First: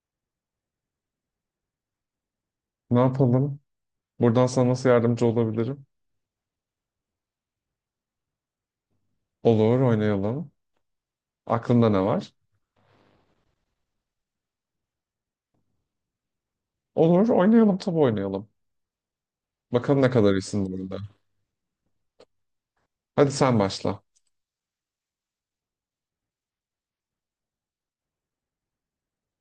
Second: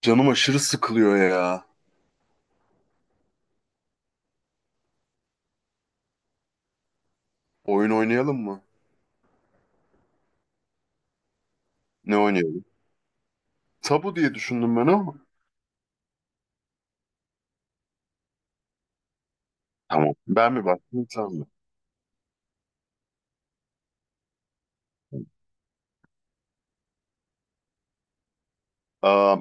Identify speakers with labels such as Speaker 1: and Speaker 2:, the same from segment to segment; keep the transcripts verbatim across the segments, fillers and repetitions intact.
Speaker 1: Canım aşırı sıkılıyor ya.
Speaker 2: Ne yapalım? Buradan sana nasıl yardımcı olabilirim?
Speaker 1: Oyun oynayalım mı?
Speaker 2: Olur, oynayalım. Aklında ne
Speaker 1: Ne
Speaker 2: var?
Speaker 1: oynayalım? Tabu diye düşündüm ben ama.
Speaker 2: Olur, oynayalım, tabii oynayalım. Bakalım ne
Speaker 1: Tamam.
Speaker 2: kadar
Speaker 1: Ben mi
Speaker 2: iyisin bu arada.
Speaker 1: baktım sen mi?
Speaker 2: Hadi sen başla.
Speaker 1: Aa,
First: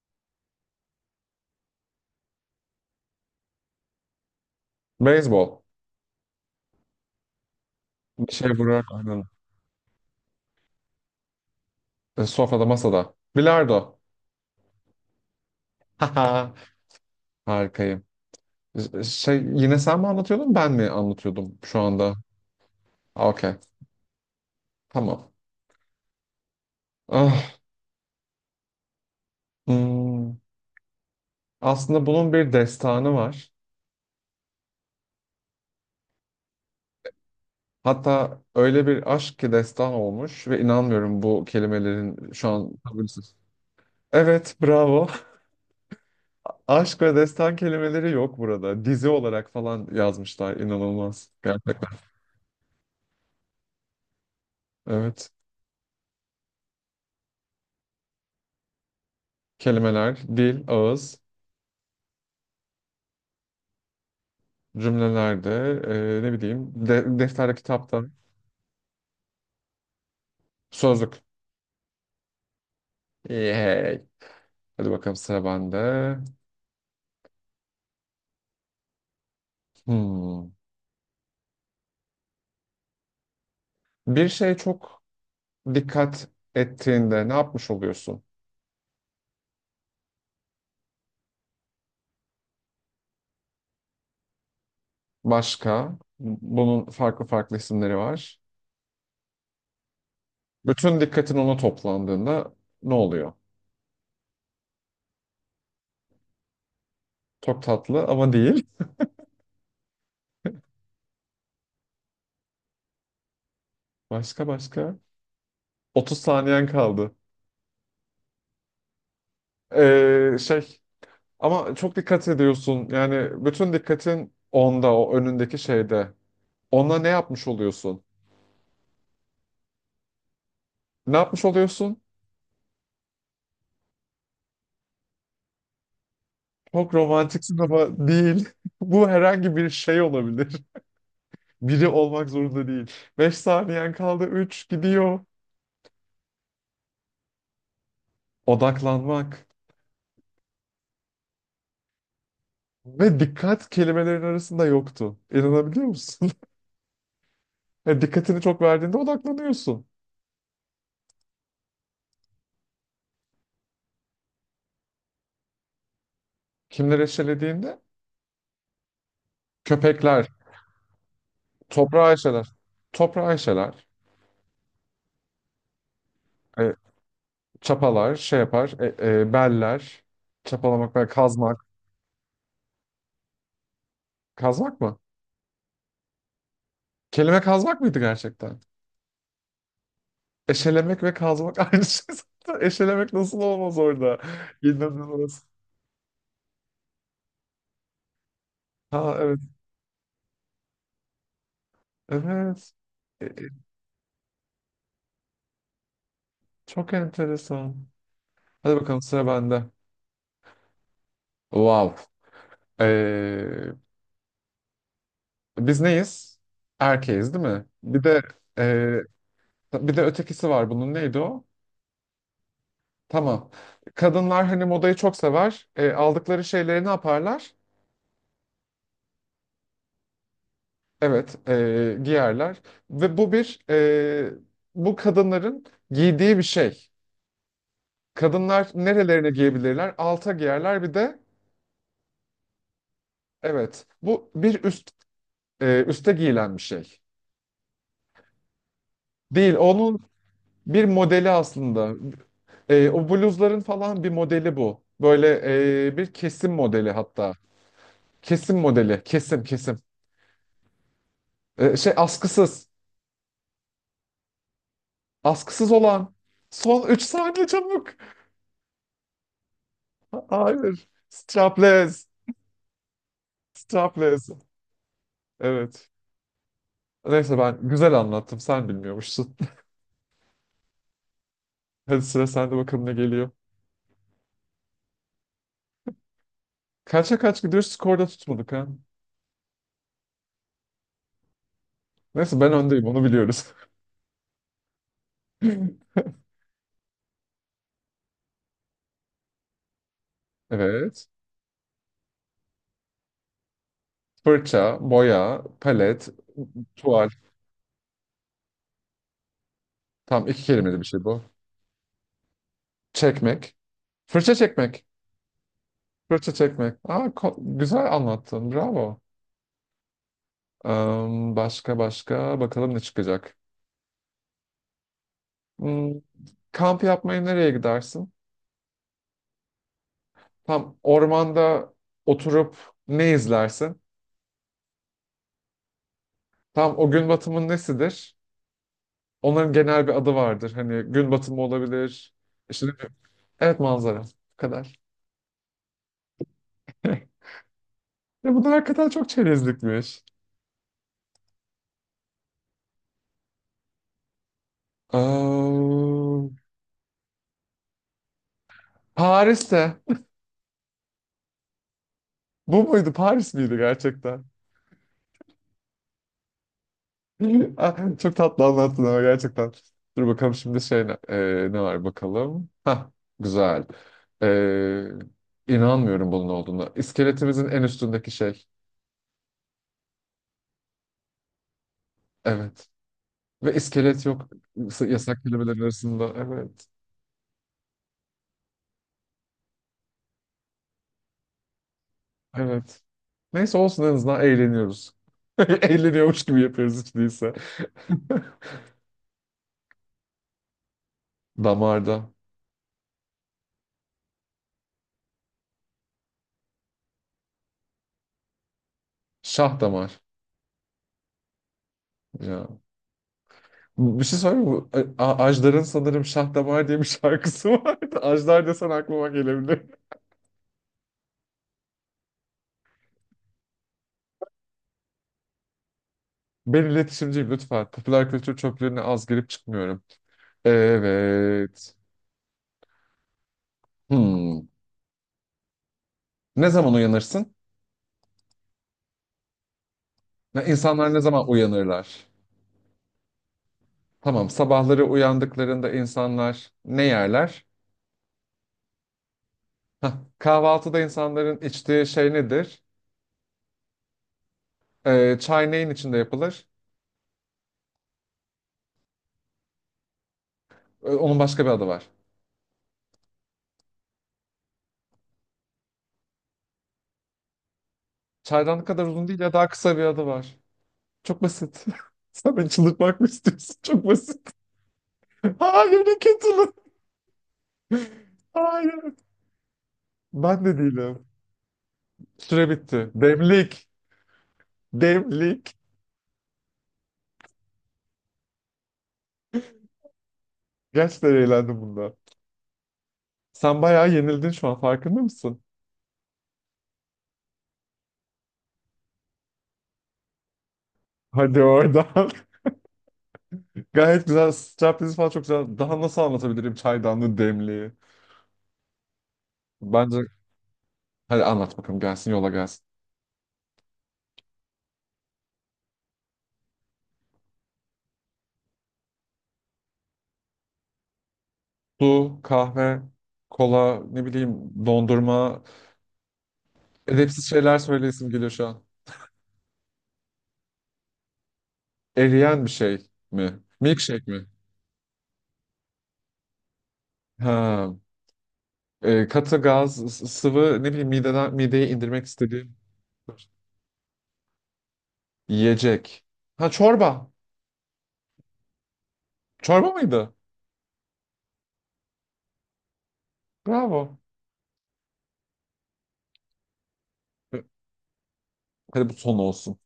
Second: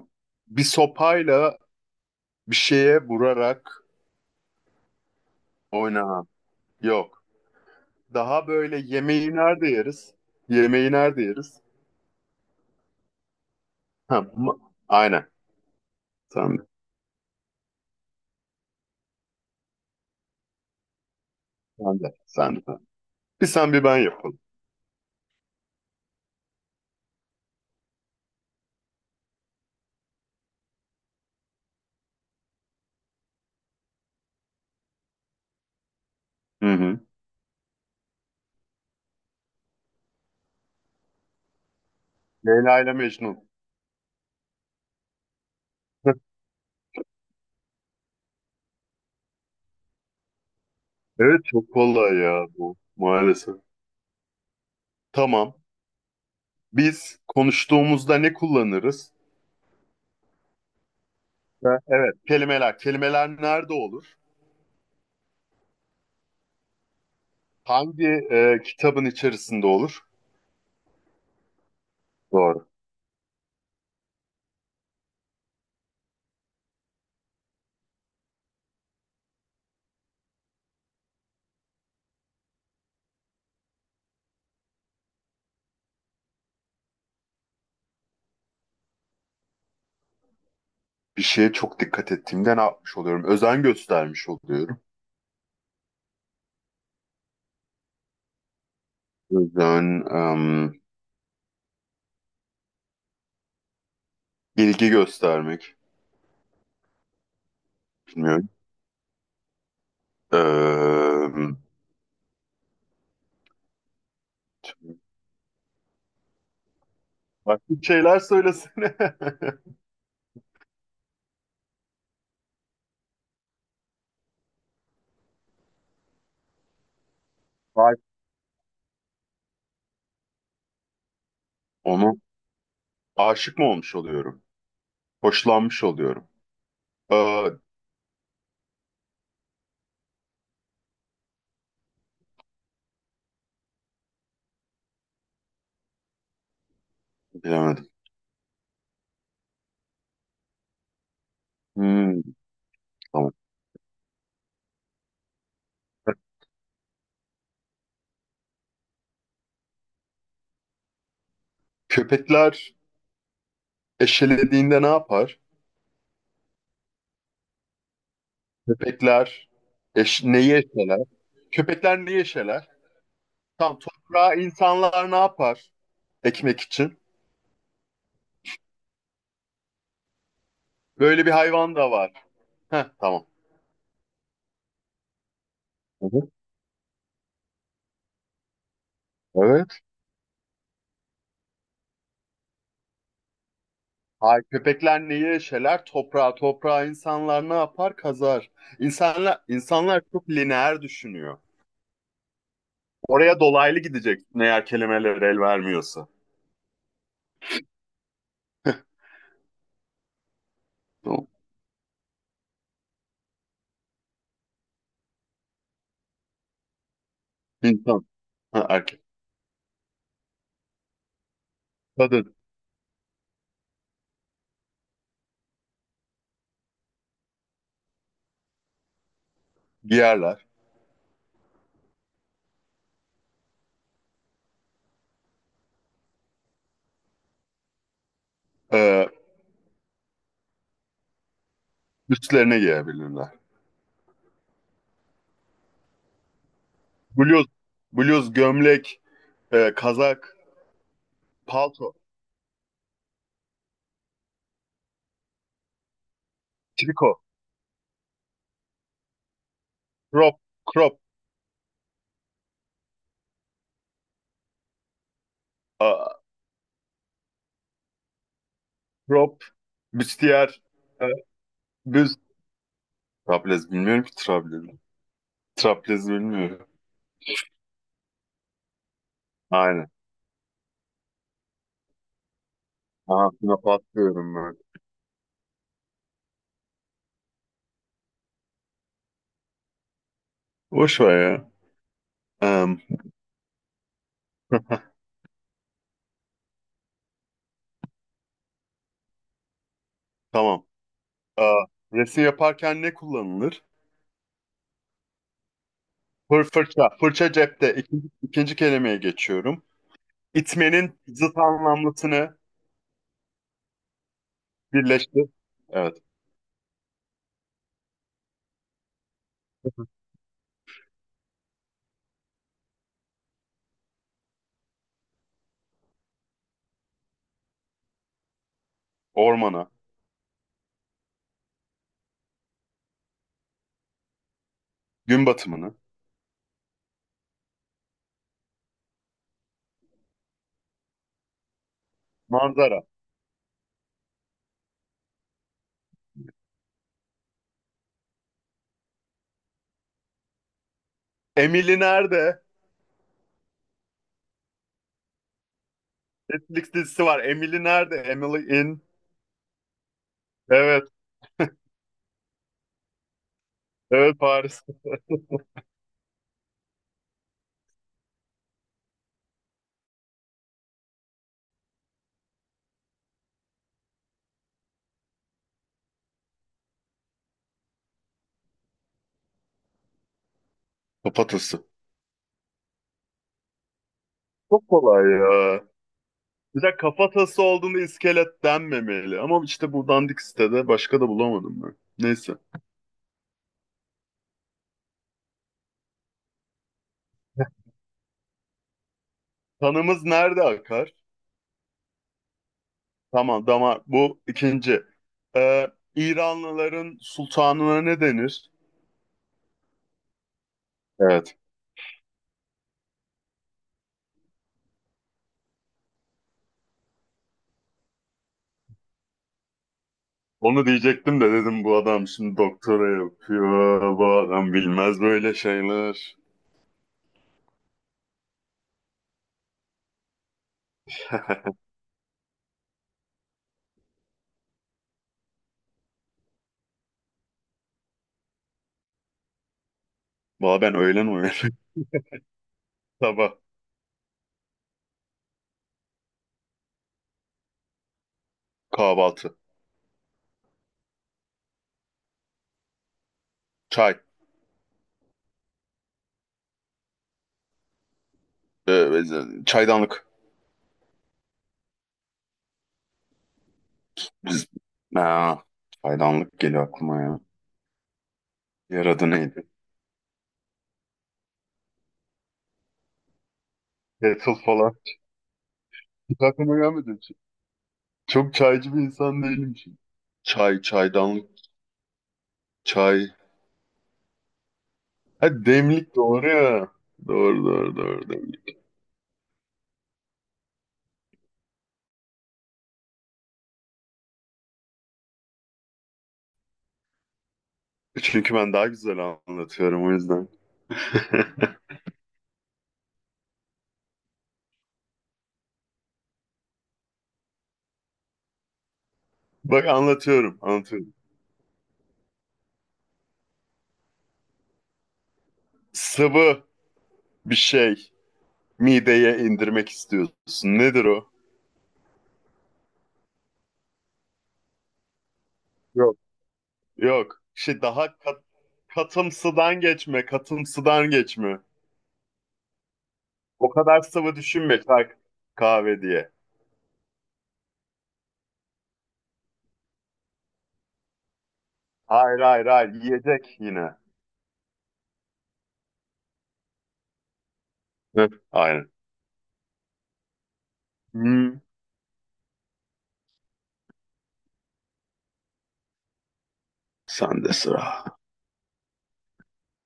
Speaker 1: Bir sopayla bir şeye vurarak
Speaker 2: Beyzbol.
Speaker 1: oynanan. Yok.
Speaker 2: Bir
Speaker 1: Daha
Speaker 2: şey
Speaker 1: böyle
Speaker 2: vurar. Aynen.
Speaker 1: yemeği nerede yeriz? Yemeği nerede yeriz?
Speaker 2: E, Sofrada, masada. Bilardo.
Speaker 1: Ha, ma- aynen.
Speaker 2: Haha.
Speaker 1: Sen de.
Speaker 2: Harikayım. Ş- Şey, yine sen mi anlatıyordun, ben mi anlatıyordum şu
Speaker 1: Sen de.
Speaker 2: anda?
Speaker 1: Sen de. Sen de. Bir
Speaker 2: Okey.
Speaker 1: sen bir ben yapalım.
Speaker 2: Tamam. Ah, hmm. Aslında bunun bir destanı var.
Speaker 1: Hı hı.
Speaker 2: Hatta öyle bir aşk ki destan olmuş ve inanmıyorum bu kelimelerin şu an
Speaker 1: Leyla ile
Speaker 2: tabirsiz.
Speaker 1: Mecnun.
Speaker 2: Evet, bravo. Aşk ve destan kelimeleri yok burada. Dizi olarak falan yazmışlar. İnanılmaz.
Speaker 1: Evet, çok
Speaker 2: Gerçekten.
Speaker 1: kolay ya bu maalesef.
Speaker 2: Evet.
Speaker 1: Tamam. Biz konuştuğumuzda ne kullanırız?
Speaker 2: Kelimeler, dil, ağız,
Speaker 1: Ve Evet, kelimeler. Kelimeler nerede olur?
Speaker 2: cümlelerde, e, ne bileyim, de, defterde, kitapta,
Speaker 1: Hangi e, kitabın içerisinde olur?
Speaker 2: sözlük.
Speaker 1: Doğru.
Speaker 2: Yay. Hadi bakalım sıra bende. Hmm. Bir şey çok dikkat ettiğinde ne yapmış oluyorsun?
Speaker 1: Bir şeye çok dikkat ettiğimde ne yapmış oluyorum? Özen göstermiş oluyorum.
Speaker 2: Başka, bunun farklı farklı isimleri var.
Speaker 1: Özen, em,
Speaker 2: Bütün dikkatin ona toplandığında ne oluyor?
Speaker 1: ilgi göstermek.
Speaker 2: Çok tatlı ama
Speaker 1: Bilmiyorum.
Speaker 2: değil.
Speaker 1: Em,
Speaker 2: Başka başka. otuz saniyen kaldı.
Speaker 1: başka bir şeyler söylesene.
Speaker 2: Ee, şey Ama çok dikkat ediyorsun. Yani bütün dikkatin onda, o önündeki şeyde. Ona ne yapmış
Speaker 1: Vay.
Speaker 2: oluyorsun? Ne yapmış oluyorsun?
Speaker 1: Onu aşık mı olmuş oluyorum? Hoşlanmış oluyorum.
Speaker 2: Çok
Speaker 1: Aa,
Speaker 2: romantiksin ama değil. Bu herhangi bir şey olabilir. Biri olmak zorunda değil. Beş saniyen kaldı. Üç gidiyor.
Speaker 1: bilemedim.
Speaker 2: Odaklanmak.
Speaker 1: Hmm,
Speaker 2: Ve
Speaker 1: tamam.
Speaker 2: dikkat kelimelerin arasında yoktu. İnanabiliyor musun? Yani dikkatini çok verdiğinde odaklanıyorsun.
Speaker 1: Köpekler eşelediğinde ne yapar?
Speaker 2: Kimleri eşelediğinde?
Speaker 1: Köpekler eş,
Speaker 2: Köpekler.
Speaker 1: neyi eşeler? Köpekler ne
Speaker 2: Toprağı eşeler.
Speaker 1: yaşarlar?
Speaker 2: Toprağı
Speaker 1: Tamam,
Speaker 2: eşeler.
Speaker 1: toprağa insanlar ne yapar ekmek
Speaker 2: E,
Speaker 1: için?
Speaker 2: Çapalar, şey yapar. E, e, beller. Çapalamak ve
Speaker 1: Böyle bir
Speaker 2: kazmak.
Speaker 1: hayvan da var. Heh, tamam.
Speaker 2: Kazmak mı?
Speaker 1: Hı hı.
Speaker 2: Kelime kazmak mıydı gerçekten?
Speaker 1: Evet.
Speaker 2: Eşelemek ve kazmak aynı şey zaten. Eşelemek nasıl olmaz orada?
Speaker 1: Hayır, köpekler neyi
Speaker 2: İnanılmaz.
Speaker 1: yaşarlar? Toprağa, toprağa insanlar ne yapar? Kazar.
Speaker 2: Ha, evet.
Speaker 1: İnsanlar, insanlar çok lineer düşünüyor.
Speaker 2: Evet. E, e,
Speaker 1: Oraya dolaylı gidecek eğer kelimeler el vermiyorsa.
Speaker 2: Çok enteresan. Hadi bakalım sıra bende.
Speaker 1: Tamam.
Speaker 2: Wow. Ee, Biz neyiz? Erkeğiz değil mi? Bir
Speaker 1: İnsan,
Speaker 2: de
Speaker 1: ha,
Speaker 2: ee,
Speaker 1: erkek,
Speaker 2: Bir de ötekisi var bunun. Neydi o?
Speaker 1: kadın
Speaker 2: Tamam. Kadınlar hani modayı çok sever. Ee, aldıkları şeyleri ne yaparlar?
Speaker 1: giyerler.
Speaker 2: Evet, ee, giyerler. Ve bu bir ee, bu kadınların giydiği bir şey. Kadınlar
Speaker 1: Ee,
Speaker 2: nerelerine giyebilirler? Alta giyerler bir de
Speaker 1: üstlerine giyebilirler.
Speaker 2: evet. Bu bir üst ee, üste giyilen bir şey.
Speaker 1: Bluz, bluz, gömlek,
Speaker 2: Değil,
Speaker 1: e,
Speaker 2: onun
Speaker 1: kazak,
Speaker 2: bir modeli aslında.
Speaker 1: palto,
Speaker 2: E, o bluzların falan bir modeli bu. Böyle e, bir kesim modeli
Speaker 1: triko,
Speaker 2: hatta. Kesim modeli, kesim, kesim.
Speaker 1: crop, crop.
Speaker 2: E, şey askısız, askısız olan.
Speaker 1: Aa,
Speaker 2: Son üç saniye çabuk.
Speaker 1: prop,
Speaker 2: Ha-
Speaker 1: büstiyer,
Speaker 2: Hayır,
Speaker 1: e,
Speaker 2: strapless,
Speaker 1: büz. Traplez bilmiyorum ki
Speaker 2: strapless.
Speaker 1: traplez.
Speaker 2: Evet.
Speaker 1: Traplez bilmiyorum.
Speaker 2: Neyse ben güzel anlattım, sen bilmiyormuşsun.
Speaker 1: Aynen.
Speaker 2: Hadi sıra sende bakalım ne geliyor.
Speaker 1: Aha, buna patlıyorum böyle.
Speaker 2: Kaça kaç gidiyoruz, skorda tutmadık ha.
Speaker 1: Boş ver ya.
Speaker 2: Neyse ben
Speaker 1: Em,
Speaker 2: öndeyim, onu biliyoruz.
Speaker 1: tamam.
Speaker 2: Evet.
Speaker 1: Aa, resim yaparken ne kullanılır?
Speaker 2: Fırça, boya, palet,
Speaker 1: Fır fırça.
Speaker 2: tuval.
Speaker 1: Fırça cepte. İkinci, ikinci kelimeye geçiyorum.
Speaker 2: Tam iki kelimeli bir
Speaker 1: İtmenin
Speaker 2: şey bu.
Speaker 1: zıt anlamlısını
Speaker 2: Çekmek. Fırça çekmek.
Speaker 1: birleştir. Evet.
Speaker 2: Fırça çekmek. Aa, ko- güzel anlattın. Bravo. Am, başka başka. Bakalım ne çıkacak. Hmm, Kamp yapmaya nereye gidersin?
Speaker 1: Ormana.
Speaker 2: Tam ormanda oturup ne izlersin?
Speaker 1: Gün batımını.
Speaker 2: Tam o gün batımın nesidir? Onların genel bir adı vardır. Hani gün batımı olabilir. İşte ne
Speaker 1: Manzara.
Speaker 2: bileyim. Evet, manzara. Bu kadar. Ya bunlar hakikaten çok çerezlikmiş.
Speaker 1: Emily nerede?
Speaker 2: Am,
Speaker 1: Netflix dizisi var. Emily nerede? Emily in.
Speaker 2: Paris'te.
Speaker 1: Evet.
Speaker 2: Bu muydu? Paris miydi
Speaker 1: Evet,
Speaker 2: gerçekten?
Speaker 1: Paris.
Speaker 2: Ah, çok tatlı anlattın ama gerçekten. Dur bakalım şimdi şey ne, e, ne var bakalım. Hah, güzel. Ee, inanmıyorum bunun olduğuna. İskeletimizin en üstündeki şey.
Speaker 1: Kafatası.
Speaker 2: Evet. Ve iskelet yok
Speaker 1: Çok
Speaker 2: s-
Speaker 1: kolay
Speaker 2: yasak kelimelerin
Speaker 1: ya.
Speaker 2: arasında.
Speaker 1: Bir
Speaker 2: Evet.
Speaker 1: de kafatası olduğunda iskelet denmemeli. Ama işte bu dandik sitede başka da bulamadım ben. Neyse.
Speaker 2: Evet. Neyse olsun en azından eğleniyoruz. Eğleniyormuş gibi yapıyoruz hiç değilse.
Speaker 1: Kanımız nerede akar?
Speaker 2: Damarda.
Speaker 1: Tamam, damar. Bu ikinci. Ee, İranlıların sultanına ne denir?
Speaker 2: Şah damar.
Speaker 1: Evet.
Speaker 2: Ya. Bir şey söyleyeyim mi? A- Ajdar'ın sanırım Şah Damar diye bir şarkısı vardı. Ajdar desen aklıma gelebilir.
Speaker 1: Onu diyecektim de dedim bu adam şimdi doktora yapıyor. Bu adam bilmez böyle şeyler.
Speaker 2: Ben iletişimciyim lütfen. Popüler kültür çöplüğüne az girip çıkmıyorum. Evet. Hmm. Ne zaman uyanırsın? Ne,
Speaker 1: Valla ben
Speaker 2: insanlar ne
Speaker 1: öğlen
Speaker 2: zaman
Speaker 1: uyuyorum.
Speaker 2: uyanırlar?
Speaker 1: Sabah
Speaker 2: Tamam, sabahları uyandıklarında insanlar ne yerler?
Speaker 1: kahvaltı.
Speaker 2: Hah, kahvaltıda insanların içtiği şey nedir?
Speaker 1: Çay.
Speaker 2: Ee, çay neyin içinde yapılır?
Speaker 1: Ee, çaydanlık.
Speaker 2: Ee, onun başka bir adı var.
Speaker 1: Biz... Aa, çaydanlık geliyor aklıma ya.
Speaker 2: Çaydan kadar
Speaker 1: Yer
Speaker 2: uzun
Speaker 1: adı
Speaker 2: değil ya
Speaker 1: neydi?
Speaker 2: daha kısa bir adı var. Çok basit. Sen beni çıldırtmak mı istiyorsun? Çok basit.
Speaker 1: Kettle falan.
Speaker 2: Hayır, ne
Speaker 1: Hiç
Speaker 2: kötülük.
Speaker 1: aklıma gelmedi, hiç. Çok çaycı bir
Speaker 2: Hayır.
Speaker 1: insan değilim şimdi.
Speaker 2: Ben de
Speaker 1: Çay,
Speaker 2: değilim.
Speaker 1: çaydanlık,
Speaker 2: Süre bitti.
Speaker 1: çay.
Speaker 2: Demlik.
Speaker 1: Ha,
Speaker 2: Demlik.
Speaker 1: demlik doğru ya. Doğru, doğru, doğru, demlik.
Speaker 2: Gerçekten eğlendim bunda. Sen bayağı yenildin şu an farkında mısın?
Speaker 1: Çünkü ben daha güzel anlatıyorum o yüzden.
Speaker 2: Hadi oradan. Gayet güzel. Striptease falan çok güzel. Daha nasıl anlatabilirim çaydanlı demliği?
Speaker 1: Bak
Speaker 2: Bence
Speaker 1: anlatıyorum, anlatıyorum.
Speaker 2: hadi anlat bakalım gelsin yola gelsin.
Speaker 1: Sıvı bir şey mideye indirmek istiyorsun. Nedir o?
Speaker 2: Su, kahve, kola, ne bileyim dondurma.
Speaker 1: Yok. Yok.
Speaker 2: Edepsiz şeyler
Speaker 1: Şey daha
Speaker 2: söyleyesim
Speaker 1: kat,
Speaker 2: geliyor şu an.
Speaker 1: katımsıdan geçme, katımsıdan geçme.
Speaker 2: Eriyen bir şey mi?
Speaker 1: O kadar
Speaker 2: Milkshake
Speaker 1: sıvı
Speaker 2: mi?
Speaker 1: düşünme, çay kahve diye.
Speaker 2: Ha. E, katı gaz, s- sıvı ne bileyim mideden, mideye indirmek
Speaker 1: Hayır, hayır,
Speaker 2: istediğim
Speaker 1: hayır, yiyecek yine.
Speaker 2: yiyecek. Ha, çorba.
Speaker 1: Hı, aynen.
Speaker 2: Çorba mıydı?
Speaker 1: Hmm,
Speaker 2: Bravo.
Speaker 1: sen de
Speaker 2: E,
Speaker 1: sıra.
Speaker 2: Hadi bu son olsun.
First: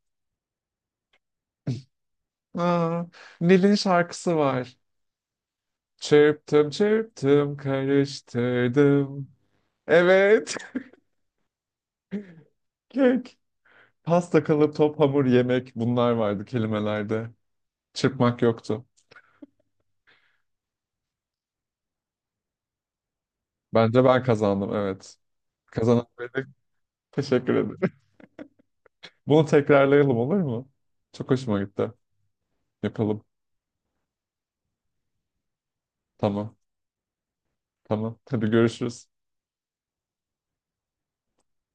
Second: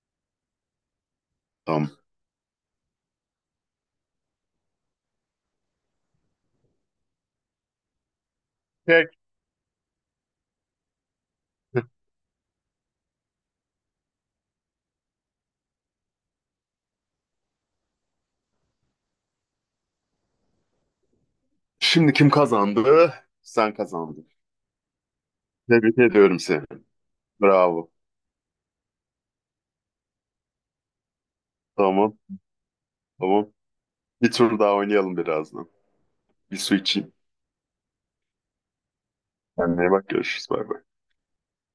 Speaker 1: Tamam.
Speaker 2: Aa, Nil'in şarkısı var. Çırptım çırptım
Speaker 1: Peki.
Speaker 2: karıştırdım. Evet. Kek. Pasta, kalıp, top, hamur, yemek bunlar vardı kelimelerde. Çırpmak yoktu.
Speaker 1: Şimdi kim kazandı? Sen
Speaker 2: Bence ben
Speaker 1: kazandın.
Speaker 2: kazandım, evet.
Speaker 1: Tebrik
Speaker 2: Kazanan
Speaker 1: ediyorum
Speaker 2: benim.
Speaker 1: seni.
Speaker 2: Teşekkür ederim.
Speaker 1: Bravo.
Speaker 2: Bunu tekrarlayalım, olur mu? Çok hoşuma gitti.
Speaker 1: Tamam,
Speaker 2: Yapalım.
Speaker 1: tamam. Bir tur daha oynayalım birazdan.
Speaker 2: Tamam.
Speaker 1: Bir su içeyim.
Speaker 2: Tamam. Hadi görüşürüz.
Speaker 1: Kendine iyi bak, görüşürüz. Bay bay.